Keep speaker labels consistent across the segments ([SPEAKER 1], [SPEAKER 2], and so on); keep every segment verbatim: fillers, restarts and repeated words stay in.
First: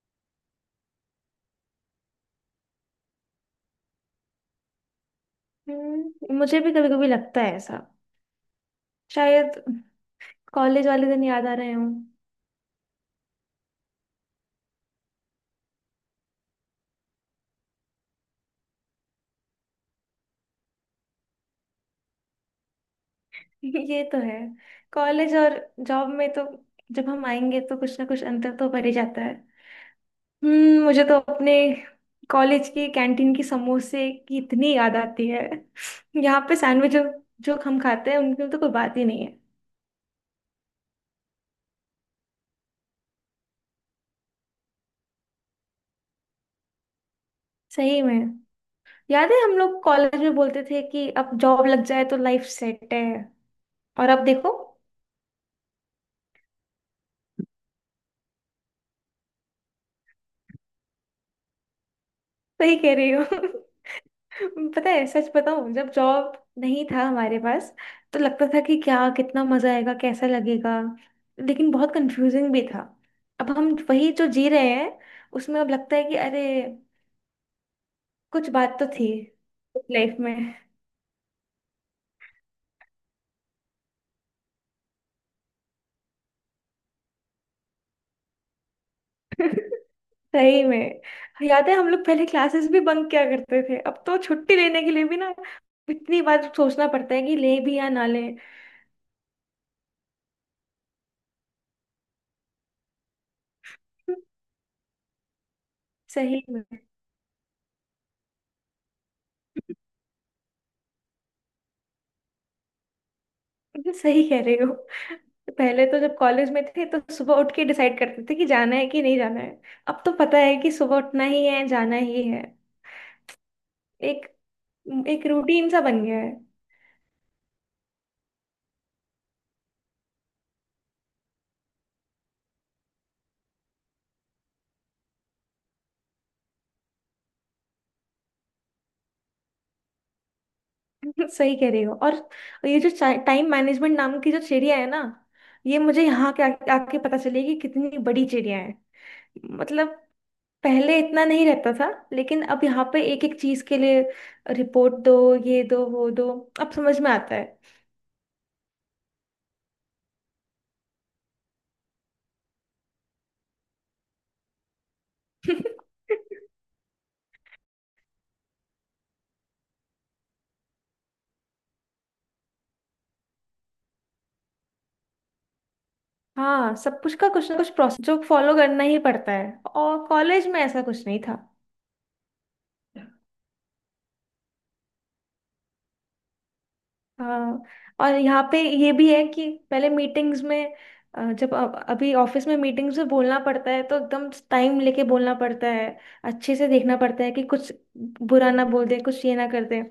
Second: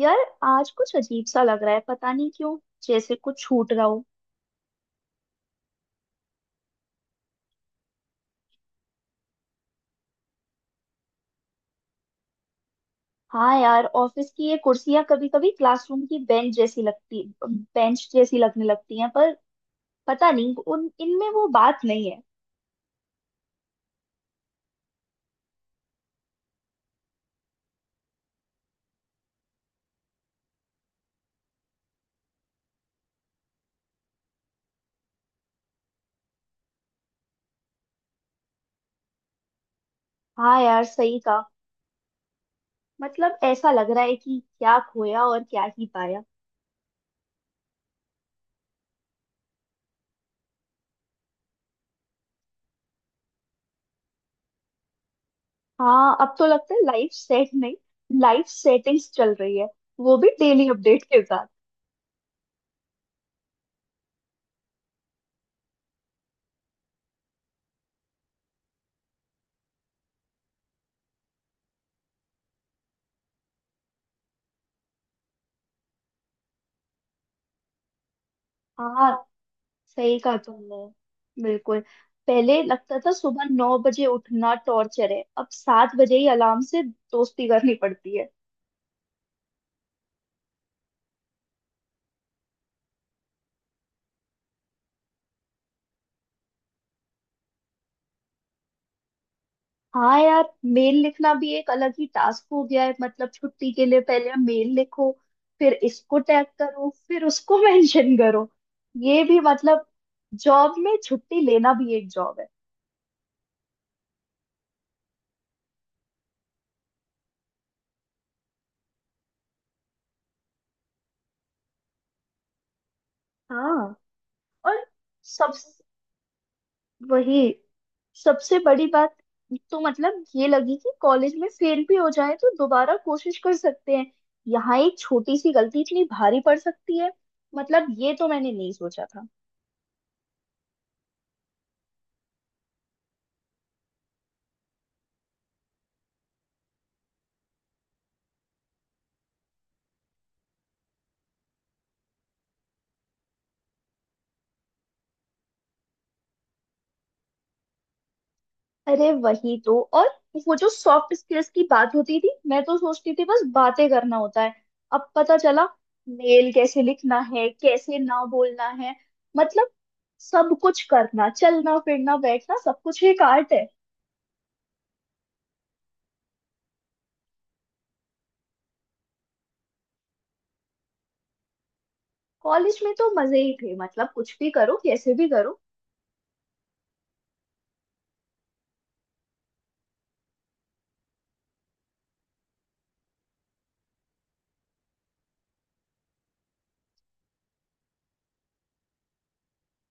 [SPEAKER 1] यार, आज कुछ अजीब सा लग रहा है। पता नहीं क्यों। जैसे कुछ छूट रहा हो।
[SPEAKER 2] हम्म, मुझे भी कभी कभी लगता है ऐसा। शायद कॉलेज वाले दिन याद आ रहे हों।
[SPEAKER 1] हाँ यार, ऑफिस की ये कुर्सियां कभी कभी क्लासरूम की बेंच जैसी लगती बेंच जैसी लगने लगती हैं। पर पता नहीं, उन इनमें वो बात नहीं है।
[SPEAKER 2] ये तो है। कॉलेज और जॉब में तो जब हम आएंगे तो कुछ ना कुछ अंतर तो पड़ ही जाता है। हम्म, मुझे तो अपने कॉलेज की कैंटीन की समोसे की इतनी याद आती है। यहाँ पे सैंडविच जो, जो हम खाते हैं उनकी तो कोई बात ही नहीं है।
[SPEAKER 1] हाँ यार, सही कहा। मतलब ऐसा लग रहा है कि क्या खोया और क्या ही पाया।
[SPEAKER 2] सही में, याद है हम लोग कॉलेज में बोलते थे कि अब जॉब लग जाए तो लाइफ सेट है। और अब देखो।
[SPEAKER 1] हाँ, अब तो लगता है लाइफ सेट नहीं, लाइफ सेटिंग्स चल रही है, वो भी डेली अपडेट के साथ।
[SPEAKER 2] सही कह रही हो। पता है, सच बताऊं, जब जॉब नहीं था हमारे पास तो लगता था कि क्या कितना मजा आएगा, कैसा लगेगा। लेकिन बहुत कंफ्यूजिंग भी था। अब हम वही जो जी रहे हैं उसमें अब लगता है कि अरे कुछ बात तो
[SPEAKER 1] हाँ
[SPEAKER 2] थी लाइफ
[SPEAKER 1] सही
[SPEAKER 2] में।
[SPEAKER 1] कहा तुमने। बिल्कुल। पहले लगता था सुबह नौ बजे उठना टॉर्चर है, अब सात बजे ही अलार्म से दोस्ती करनी पड़ती है।
[SPEAKER 2] सही में, याद है हम लोग पहले क्लासेस भी बंक किया करते थे। अब तो छुट्टी लेने के लिए भी ना इतनी बार सोचना पड़ता है कि ले भी या ना ले।
[SPEAKER 1] हाँ यार, मेल लिखना भी एक अलग ही टास्क हो गया है। मतलब छुट्टी के लिए पहले मेल लिखो, फिर इसको
[SPEAKER 2] सही
[SPEAKER 1] टैग
[SPEAKER 2] में।
[SPEAKER 1] करो, फिर उसको मेंशन करो। ये भी मतलब, जॉब में छुट्टी लेना भी एक जॉब है।
[SPEAKER 2] सही कह रहे हो। पहले तो जब कॉलेज में थे तो सुबह उठ के डिसाइड करते थे कि जाना है कि नहीं जाना है। अब तो पता है कि सुबह उठना ही है, जाना ही है।
[SPEAKER 1] हाँ।
[SPEAKER 2] एक
[SPEAKER 1] और
[SPEAKER 2] एक
[SPEAKER 1] सब
[SPEAKER 2] रूटीन सा बन गया है।
[SPEAKER 1] वही। सबसे बड़ी बात तो मतलब ये लगी कि कॉलेज में फेल भी हो जाए तो दोबारा कोशिश कर सकते हैं। यहाँ एक छोटी सी गलती इतनी भारी पड़ सकती है। मतलब ये तो मैंने नहीं सोचा था।
[SPEAKER 2] सही कह रही हो। और ये जो टाइम मैनेजमेंट नाम की जो चिड़िया है ना, ये मुझे यहाँ के आके आके पता चली कि कितनी बड़ी चिड़िया है। मतलब पहले इतना नहीं रहता था, लेकिन अब यहाँ पे एक एक चीज के लिए रिपोर्ट दो, ये दो, वो दो। अब समझ में आता
[SPEAKER 1] अरे, वही तो। और वो जो सॉफ्ट स्किल्स की बात होती थी, मैं तो सोचती थी बस बातें करना होता है। अब पता
[SPEAKER 2] है।
[SPEAKER 1] चला मेल कैसे लिखना है, कैसे ना बोलना है। मतलब सब कुछ, करना चलना फिरना बैठना, सब कुछ एक आर्ट है।
[SPEAKER 2] हाँ, सब कुछ का कुछ ना कुछ प्रोसेस जो फॉलो करना ही पड़ता है, और कॉलेज में ऐसा कुछ नहीं था।
[SPEAKER 1] कॉलेज में तो मजे ही थे, मतलब कुछ भी करो, कैसे भी करो।
[SPEAKER 2] हाँ। और यहाँ पे ये भी है कि पहले मीटिंग्स में अ, जब अ- अभी ऑफिस में मीटिंग्स में बोलना पड़ता है तो एकदम टाइम लेके बोलना पड़ता है। अच्छे से देखना पड़ता है कि कुछ बुरा ना बोल दे, कुछ ये ना कर दे।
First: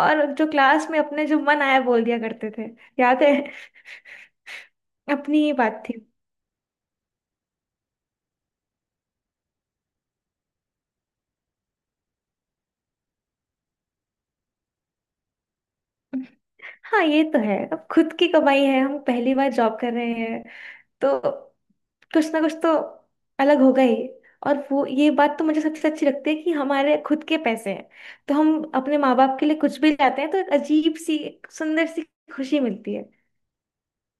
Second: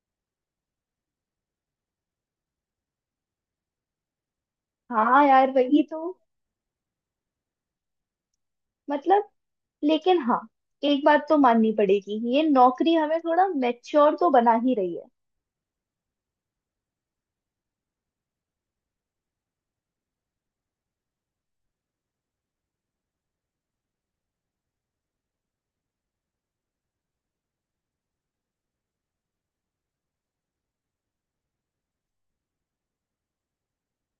[SPEAKER 2] और जो क्लास में अपने जो मन आया बोल दिया करते थे, याद है।
[SPEAKER 1] हाँ
[SPEAKER 2] अपनी
[SPEAKER 1] यार
[SPEAKER 2] ही
[SPEAKER 1] वही
[SPEAKER 2] बात थी।
[SPEAKER 1] तो। मतलब, लेकिन हाँ, एक बात तो माननी पड़ेगी, ये नौकरी हमें थोड़ा मैच्योर तो बना ही रही है।
[SPEAKER 2] हाँ ये तो है। अब खुद की कमाई है, हम पहली बार जॉब कर रहे हैं तो कुछ ना कुछ तो अलग होगा ही। और वो ये बात तो मुझे सबसे अच्छी लगती है कि हमारे खुद के पैसे हैं तो हम अपने माँ बाप के लिए कुछ भी लाते हैं तो एक अजीब सी, एक सुंदर सी खुशी मिलती है।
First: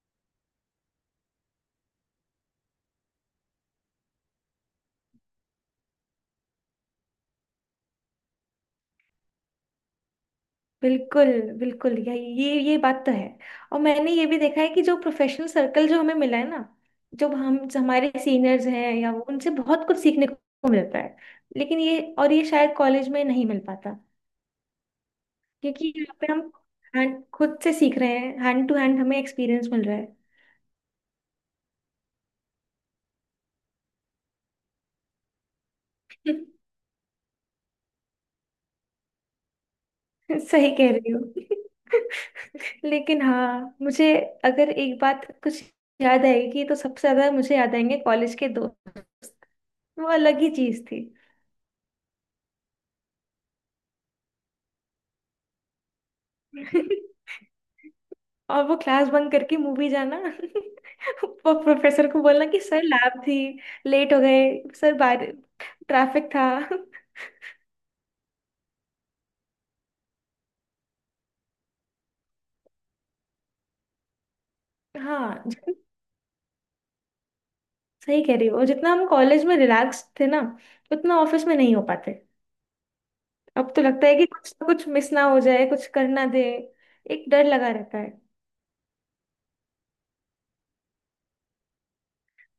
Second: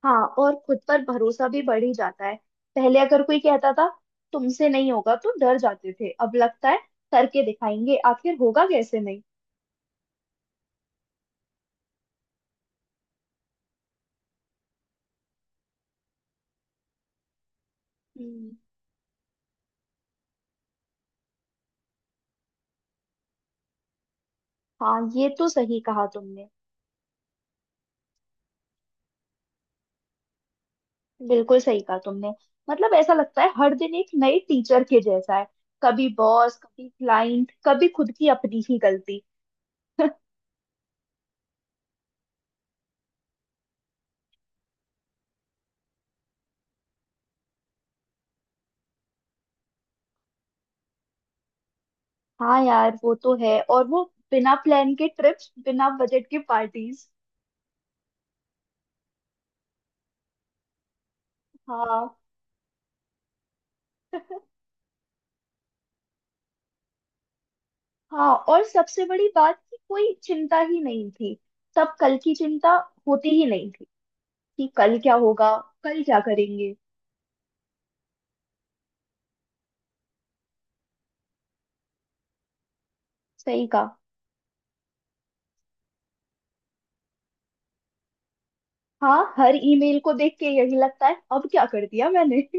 [SPEAKER 1] हाँ, और खुद पर भरोसा भी बढ़ ही जाता है। पहले अगर कोई कहता था तुमसे नहीं होगा तो डर जाते थे, अब लगता है करके दिखाएंगे, आखिर होगा कैसे नहीं।
[SPEAKER 2] बिल्कुल। बिल्कुल, ये ये ये बात तो है। और मैंने ये भी देखा है कि जो प्रोफेशनल सर्कल जो हमें मिला है ना, जो हम जो हमारे
[SPEAKER 1] हम्म।
[SPEAKER 2] सीनियर्स हैं या वो, उनसे बहुत कुछ सीखने को मिलता है। लेकिन ये और ये शायद कॉलेज में नहीं मिल पाता।
[SPEAKER 1] हाँ, ये तो सही
[SPEAKER 2] क्योंकि
[SPEAKER 1] कहा
[SPEAKER 2] यहाँ पे हम
[SPEAKER 1] तुमने।
[SPEAKER 2] हैंड खुद से सीख रहे हैं, हैंड टू हैंड हमें एक्सपीरियंस मिल रहा है।
[SPEAKER 1] बिल्कुल सही कहा तुमने। मतलब ऐसा लगता है हर दिन एक नए टीचर के जैसा है। कभी बॉस, कभी क्लाइंट, कभी खुद की अपनी ही गलती।
[SPEAKER 2] सही कह रही हो। लेकिन हाँ, मुझे अगर एक बात कुछ याद आएगी तो सबसे ज्यादा मुझे याद आएंगे कॉलेज के दोस्त। वो अलग ही चीज थी।
[SPEAKER 1] हाँ यार वो तो है। और वो बिना प्लान के ट्रिप्स, बिना बजट के पार्टीज।
[SPEAKER 2] और वो क्लास बंक करके मूवी जाना। वो प्रोफेसर
[SPEAKER 1] हाँ।
[SPEAKER 2] को बोलना कि सर लैब थी, लेट हो गए, सर बाहर ट्रैफिक था।
[SPEAKER 1] हाँ, और सबसे बड़ी बात कि कोई चिंता ही नहीं थी। तब कल की चिंता होती ही नहीं थी कि कल क्या
[SPEAKER 2] हाँ,
[SPEAKER 1] होगा, कल क्या करेंगे।
[SPEAKER 2] सही कह रही हो। और जितना हम कॉलेज में रिलैक्स थे ना, उतना ऑफिस में नहीं हो पाते।
[SPEAKER 1] सही
[SPEAKER 2] अब तो
[SPEAKER 1] कहा।
[SPEAKER 2] लगता है कि कुछ कुछ मिस ना हो जाए, कुछ करना दे, एक डर लगा रहता है।
[SPEAKER 1] हाँ, हर ईमेल को देख के यही लगता है अब क्या कर दिया मैंने।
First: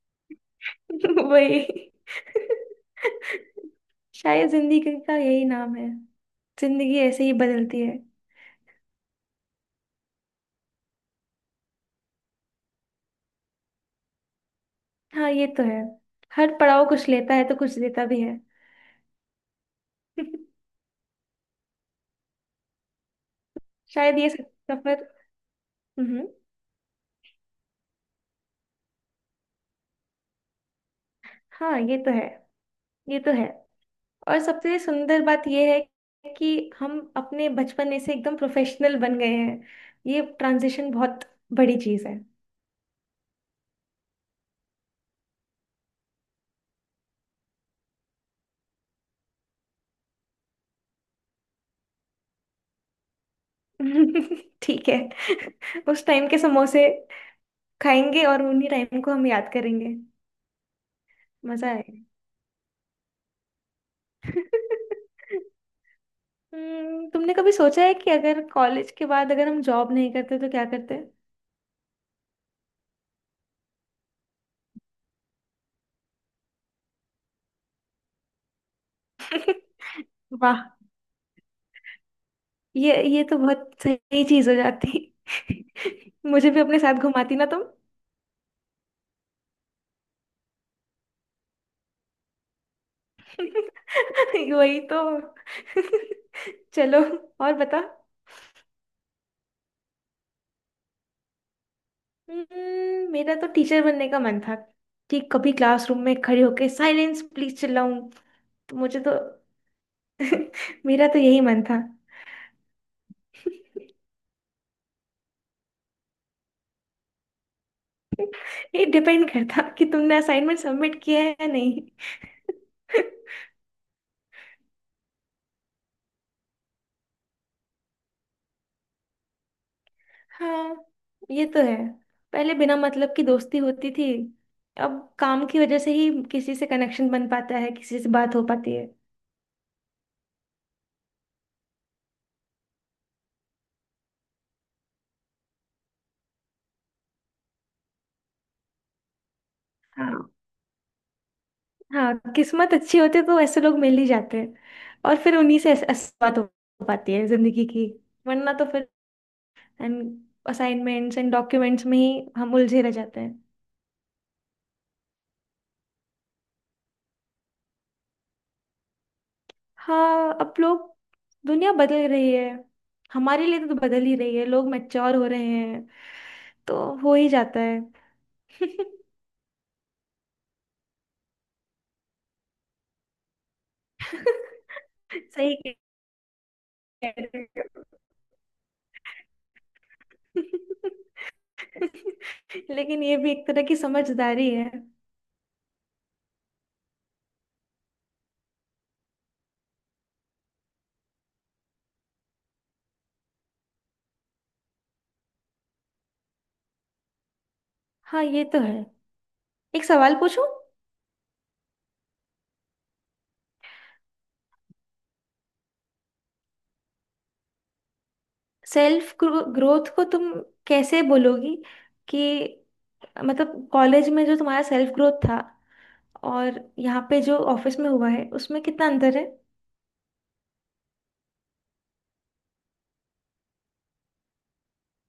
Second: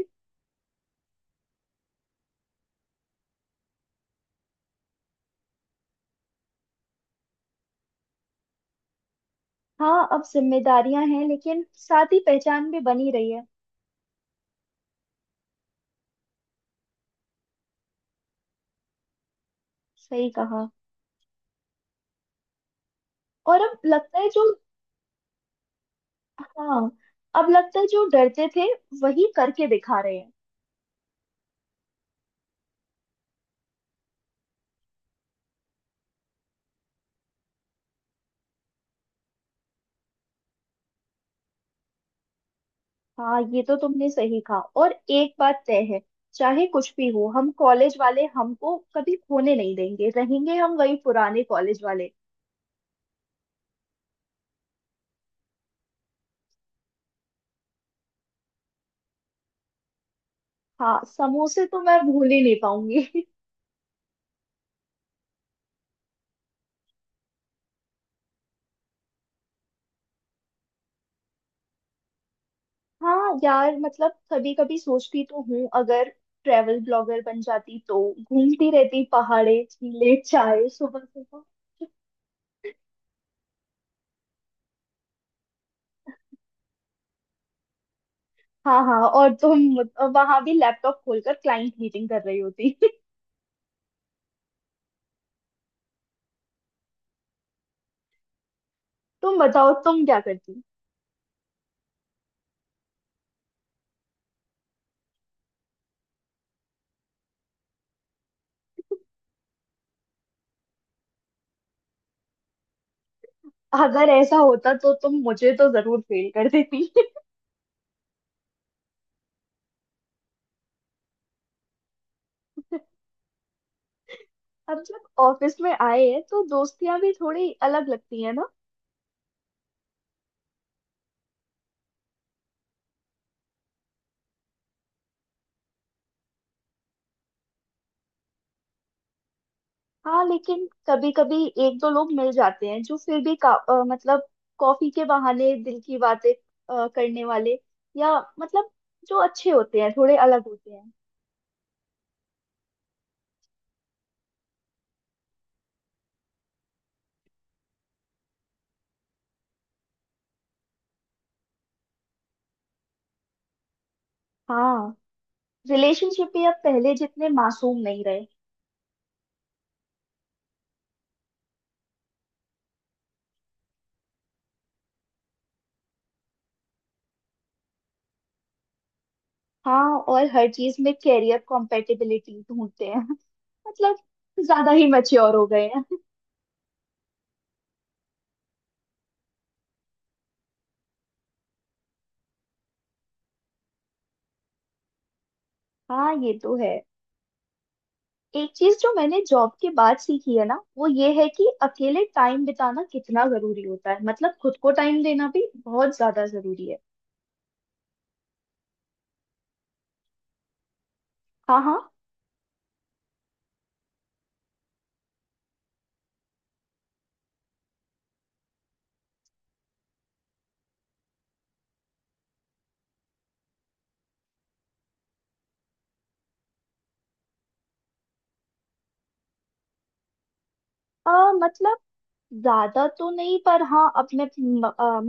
[SPEAKER 2] वही। शायद जिंदगी का यही नाम है, जिंदगी ऐसे ही बदलती है।
[SPEAKER 1] हाँ, अब जिम्मेदारियां हैं लेकिन साथ ही पहचान भी बनी रही है।
[SPEAKER 2] हाँ ये तो है। हर पड़ाव कुछ लेता है तो कुछ देता भी है।
[SPEAKER 1] सही कहा। और अब लगता
[SPEAKER 2] शायद
[SPEAKER 1] है
[SPEAKER 2] ये
[SPEAKER 1] जो
[SPEAKER 2] सफर। हम्म।
[SPEAKER 1] हाँ, अब लगता है जो डरते थे वही करके दिखा रहे हैं।
[SPEAKER 2] हाँ ये तो है। ये तो है। और सबसे सुंदर बात यह है कि हम अपने बचपने से एकदम प्रोफेशनल बन गए हैं। ये ट्रांजिशन बहुत बड़ी चीज है।
[SPEAKER 1] हाँ, ये तो तुमने सही कहा, और एक बात तय है, चाहे कुछ भी हो हम कॉलेज वाले, हमको कभी खोने नहीं देंगे, रहेंगे हम वही पुराने कॉलेज वाले।
[SPEAKER 2] ठीक है। उस टाइम के समोसे खाएंगे और उन्हीं टाइम को हम याद करेंगे।
[SPEAKER 1] हाँ, समोसे
[SPEAKER 2] मजा
[SPEAKER 1] तो
[SPEAKER 2] आएगा।
[SPEAKER 1] मैं भूल ही नहीं पाऊंगी।
[SPEAKER 2] हम्म, तुमने कभी सोचा है कि अगर कॉलेज के बाद अगर हम जॉब नहीं करते तो क्या करते?
[SPEAKER 1] हाँ यार, मतलब कभी कभी सोचती तो हूँ, अगर ट्रेवल ब्लॉगर बन जाती तो घूमती रहती, पहाड़े झीले
[SPEAKER 2] वाह!
[SPEAKER 1] चाय सुबह सुबह।
[SPEAKER 2] ये ये तो बहुत सही चीज हो जाती। मुझे भी अपने साथ घुमाती ना तुम।
[SPEAKER 1] हाँ हाँ, और तुम वहां भी लैपटॉप खोलकर क्लाइंट मीटिंग कर रही होती।
[SPEAKER 2] वही तो। चलो, और बता।
[SPEAKER 1] तुम बताओ, तुम क्या करती।
[SPEAKER 2] हम्म, मेरा तो टीचर बनने का मन था कि कभी क्लासरूम में खड़े होके साइलेंस प्लीज चिल्लाऊं। तो मुझे तो, मेरा तो यही मन था।
[SPEAKER 1] अगर ऐसा होता तो तुम मुझे तो जरूर फेल कर देती।
[SPEAKER 2] ये डिपेंड करता कि तुमने असाइनमेंट सबमिट किया है या नहीं।
[SPEAKER 1] अब जब ऑफिस में आए हैं तो दोस्तियां भी थोड़ी अलग लगती है ना।
[SPEAKER 2] हाँ ये तो है। पहले बिना मतलब की दोस्ती होती थी, अब काम की वजह से ही किसी से कनेक्शन बन पाता है, किसी से बात हो पाती है।
[SPEAKER 1] हाँ, लेकिन कभी कभी एक दो लोग मिल जाते हैं जो फिर भी का, अ, मतलब, कॉफी के बहाने दिल की बातें अ, करने वाले, या मतलब, जो अच्छे होते हैं थोड़े
[SPEAKER 2] हाँ।
[SPEAKER 1] अलग होते हैं।
[SPEAKER 2] हाँ, किस्मत अच्छी होती है तो ऐसे लोग मिल ही जाते हैं। और फिर उन्हीं से ऐस- ऐसी बात हो पाती है जिंदगी की। वरना तो फिर एंड असाइनमेंट्स एंड डॉक्यूमेंट्स में ही हम उलझे रह जाते हैं।
[SPEAKER 1] हाँ, रिलेशनशिप भी अब पहले जितने मासूम नहीं रहे।
[SPEAKER 2] हाँ, अब लोग, दुनिया बदल रही है, हमारे लिए तो बदल ही रही है, लोग मैच्योर हो रहे हैं तो हो ही जाता है।
[SPEAKER 1] हाँ, और हर चीज में कैरियर कॉम्पेटिबिलिटी ढूंढते हैं। मतलब ज्यादा ही मैच्योर हो
[SPEAKER 2] सही
[SPEAKER 1] गए
[SPEAKER 2] कह
[SPEAKER 1] हैं।
[SPEAKER 2] रहे हो। लेकिन ये भी एक तरह की समझदारी है।
[SPEAKER 1] हाँ ये तो है। एक चीज जो मैंने जॉब के बाद सीखी है ना, वो ये है कि अकेले टाइम बिताना कितना जरूरी होता है। मतलब खुद को टाइम देना भी बहुत ज्यादा जरूरी है।
[SPEAKER 2] हाँ ये तो है। एक सवाल पूछूं?
[SPEAKER 1] हाँ हाँ।
[SPEAKER 2] सेल्फ ग्रोथ को तुम कैसे बोलोगी कि, मतलब कॉलेज में जो तुम्हारा सेल्फ ग्रोथ था और यहाँ पे जो ऑफिस में हुआ है, उसमें कितना अंतर है?
[SPEAKER 1] अ, मतलब ज्यादा तो नहीं, पर हाँ अब मैं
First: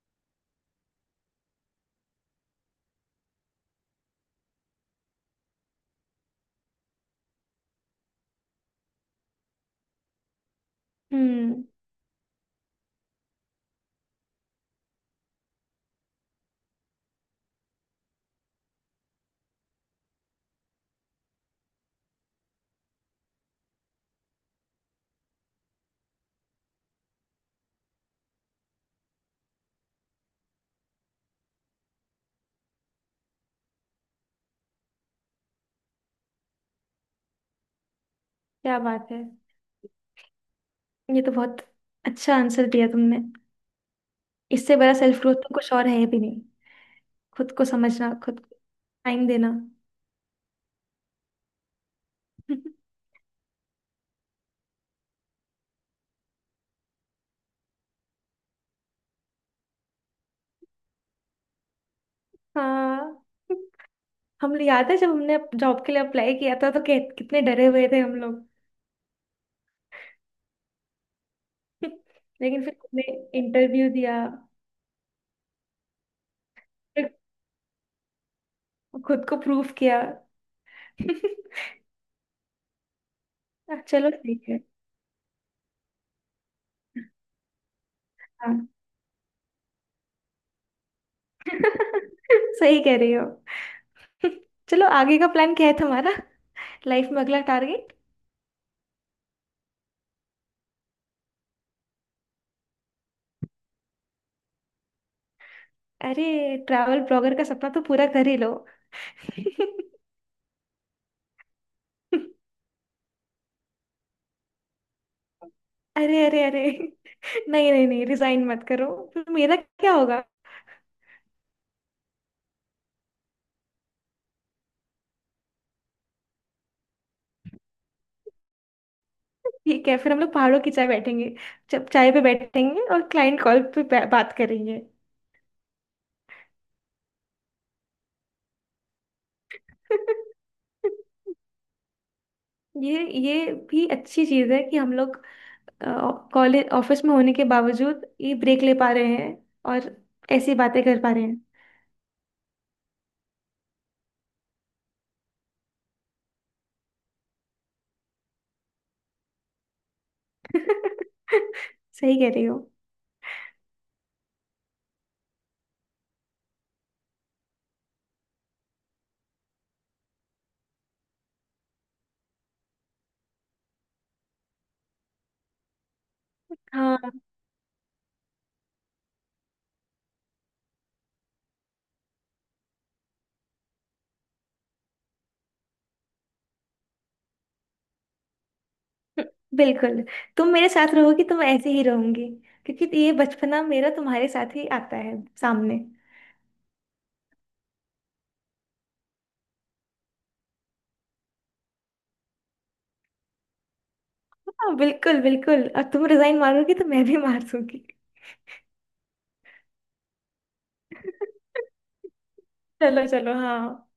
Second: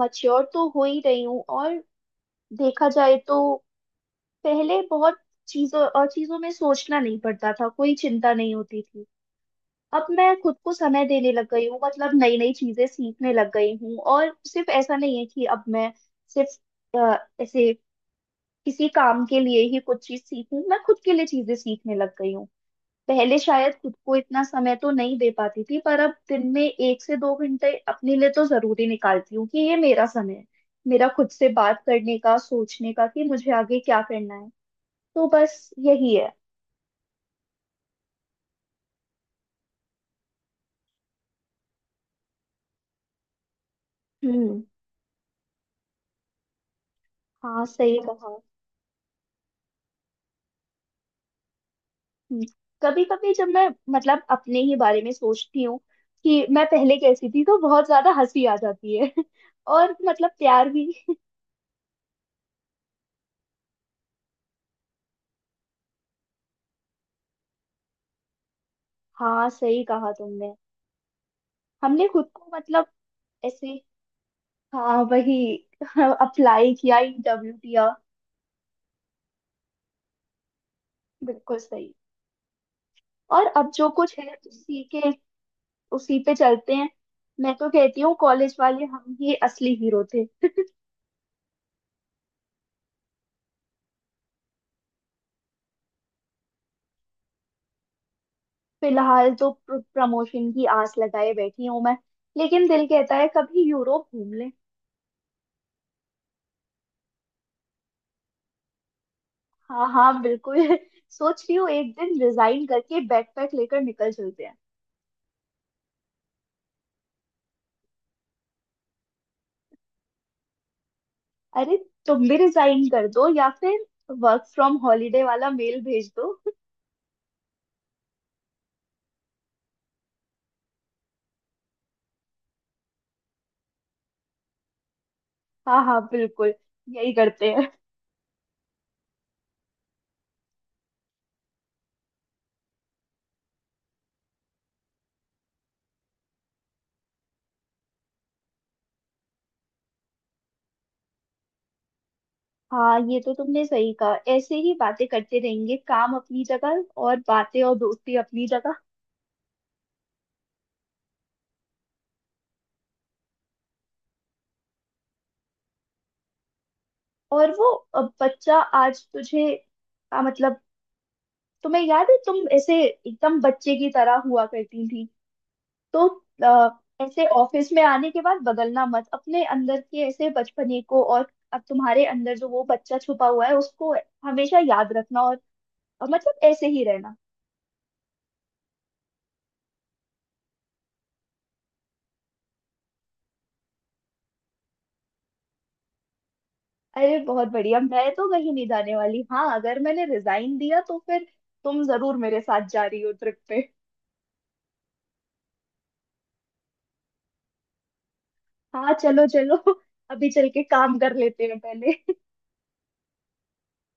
[SPEAKER 1] मच्योर तो हो ही रही हूँ। और देखा जाए तो पहले बहुत चीजों और चीजों में सोचना नहीं पड़ता था, कोई चिंता नहीं होती थी। अब मैं खुद को समय देने लग
[SPEAKER 2] हम्म।
[SPEAKER 1] गई हूँ, मतलब नई नई चीजें सीखने लग गई हूँ, और सिर्फ ऐसा नहीं है कि अब मैं सिर्फ अ, ऐसे किसी काम के लिए ही कुछ चीज सीखूं, मैं खुद के लिए चीजें सीखने लग गई हूँ। पहले शायद खुद को इतना समय तो नहीं दे पाती थी, पर अब दिन में एक से दो घंटे अपने लिए तो जरूरी निकालती हूँ कि ये मेरा समय है, मेरा खुद से बात करने का, सोचने का, कि मुझे आगे क्या करना है। तो बस यही है।
[SPEAKER 2] क्या बात है। ये तो बहुत अच्छा आंसर दिया तुमने।
[SPEAKER 1] हम्म।
[SPEAKER 2] इससे बड़ा सेल्फ ग्रोथ तो कुछ और है भी नहीं। खुद
[SPEAKER 1] हाँ
[SPEAKER 2] को
[SPEAKER 1] सही
[SPEAKER 2] समझना,
[SPEAKER 1] कहा।
[SPEAKER 2] खुद को टाइम देना।
[SPEAKER 1] हम्म। कभी कभी जब मैं, मतलब अपने ही बारे में सोचती हूँ कि मैं पहले कैसी थी, तो बहुत ज्यादा हंसी आ जाती है और मतलब प्यार भी।
[SPEAKER 2] हाँ। हम, याद है जब हमने जॉब के लिए अप्लाई किया था तो कि, कितने डरे हुए थे हम लोग।
[SPEAKER 1] हाँ सही कहा तुमने। हमने खुद को
[SPEAKER 2] लेकिन फिर
[SPEAKER 1] मतलब
[SPEAKER 2] हमने
[SPEAKER 1] ऐसे,
[SPEAKER 2] इंटरव्यू दिया,
[SPEAKER 1] हाँ वही, अप्लाई किया,
[SPEAKER 2] फिर
[SPEAKER 1] इंटरव्यू दिया।
[SPEAKER 2] खुद को प्रूफ किया।
[SPEAKER 1] बिल्कुल सही। और अब जो
[SPEAKER 2] चलो
[SPEAKER 1] कुछ है
[SPEAKER 2] ठीक है।
[SPEAKER 1] उसी के उसी पे चलते हैं। मैं तो कहती हूँ कॉलेज
[SPEAKER 2] हाँ।
[SPEAKER 1] वाले हम ही असली हीरो थे।
[SPEAKER 2] सही कह रही हो। चलो, आगे का प्लान क्या है तुम्हारा, लाइफ में अगला टारगेट?
[SPEAKER 1] फिलहाल तो प्रमोशन की आस लगाए बैठी हूँ मैं, लेकिन दिल कहता है कभी यूरोप घूम ले।
[SPEAKER 2] अरे, ट्रैवल ब्लॉगर का सपना तो पूरा कर ही लो।
[SPEAKER 1] हाँ हाँ बिल्कुल। सोच रही हूँ एक दिन रिजाइन करके बैकपैक लेकर निकल चलते हैं।
[SPEAKER 2] अरे अरे अरे, नहीं नहीं नहीं रिजाइन मत करो, फिर मेरा क्या होगा।
[SPEAKER 1] अरे, तुम भी रिजाइन कर दो, या फिर वर्क फ्रॉम हॉलीडे वाला मेल भेज दो।
[SPEAKER 2] ठीक है, फिर हम लोग पहाड़ों की चाय बैठेंगे, जब चाय पे बैठेंगे और क्लाइंट कॉल पे बा- बात करेंगे।
[SPEAKER 1] हाँ हाँ बिल्कुल, यही करते हैं।
[SPEAKER 2] ये ये भी अच्छी चीज है कि हम लोग कॉलेज ऑफिस में होने के बावजूद ये ब्रेक ले पा रहे हैं और ऐसी बातें कर पा रहे हैं।
[SPEAKER 1] हाँ ये तो तुमने सही कहा, ऐसे ही बातें करते रहेंगे, काम अपनी जगह और बातें और दोस्ती अपनी जगह।
[SPEAKER 2] सही कह रही हो।
[SPEAKER 1] और वो अ, बच्चा आज तुझे आ, मतलब तुम्हें याद है, तुम ऐसे एकदम बच्चे की तरह हुआ करती थी, तो अ,
[SPEAKER 2] हाँ,
[SPEAKER 1] ऐसे ऑफिस में आने के बाद बदलना मत अपने अंदर के ऐसे बचपने को, और अब तुम्हारे अंदर जो वो बच्चा छुपा हुआ है उसको हमेशा याद रखना, और अ, मतलब ऐसे ही रहना।
[SPEAKER 2] बिल्कुल। तुम मेरे साथ रहोगी तो मैं ऐसे ही रहूंगी, क्योंकि ये बचपना मेरा तुम्हारे साथ ही आता है सामने।
[SPEAKER 1] अरे बहुत बढ़िया, मैं तो कहीं नहीं जाने वाली। हाँ अगर मैंने रिजाइन दिया तो फिर तुम जरूर मेरे साथ जा रही हो ट्रिप पे।
[SPEAKER 2] हाँ, बिल्कुल बिल्कुल। और तुम रिजाइन मारोगी तो मैं भी मार दूंगी।
[SPEAKER 1] हाँ चलो चलो, अभी चल के काम कर लेते हैं पहले।
[SPEAKER 2] चलो चलो, हाँ।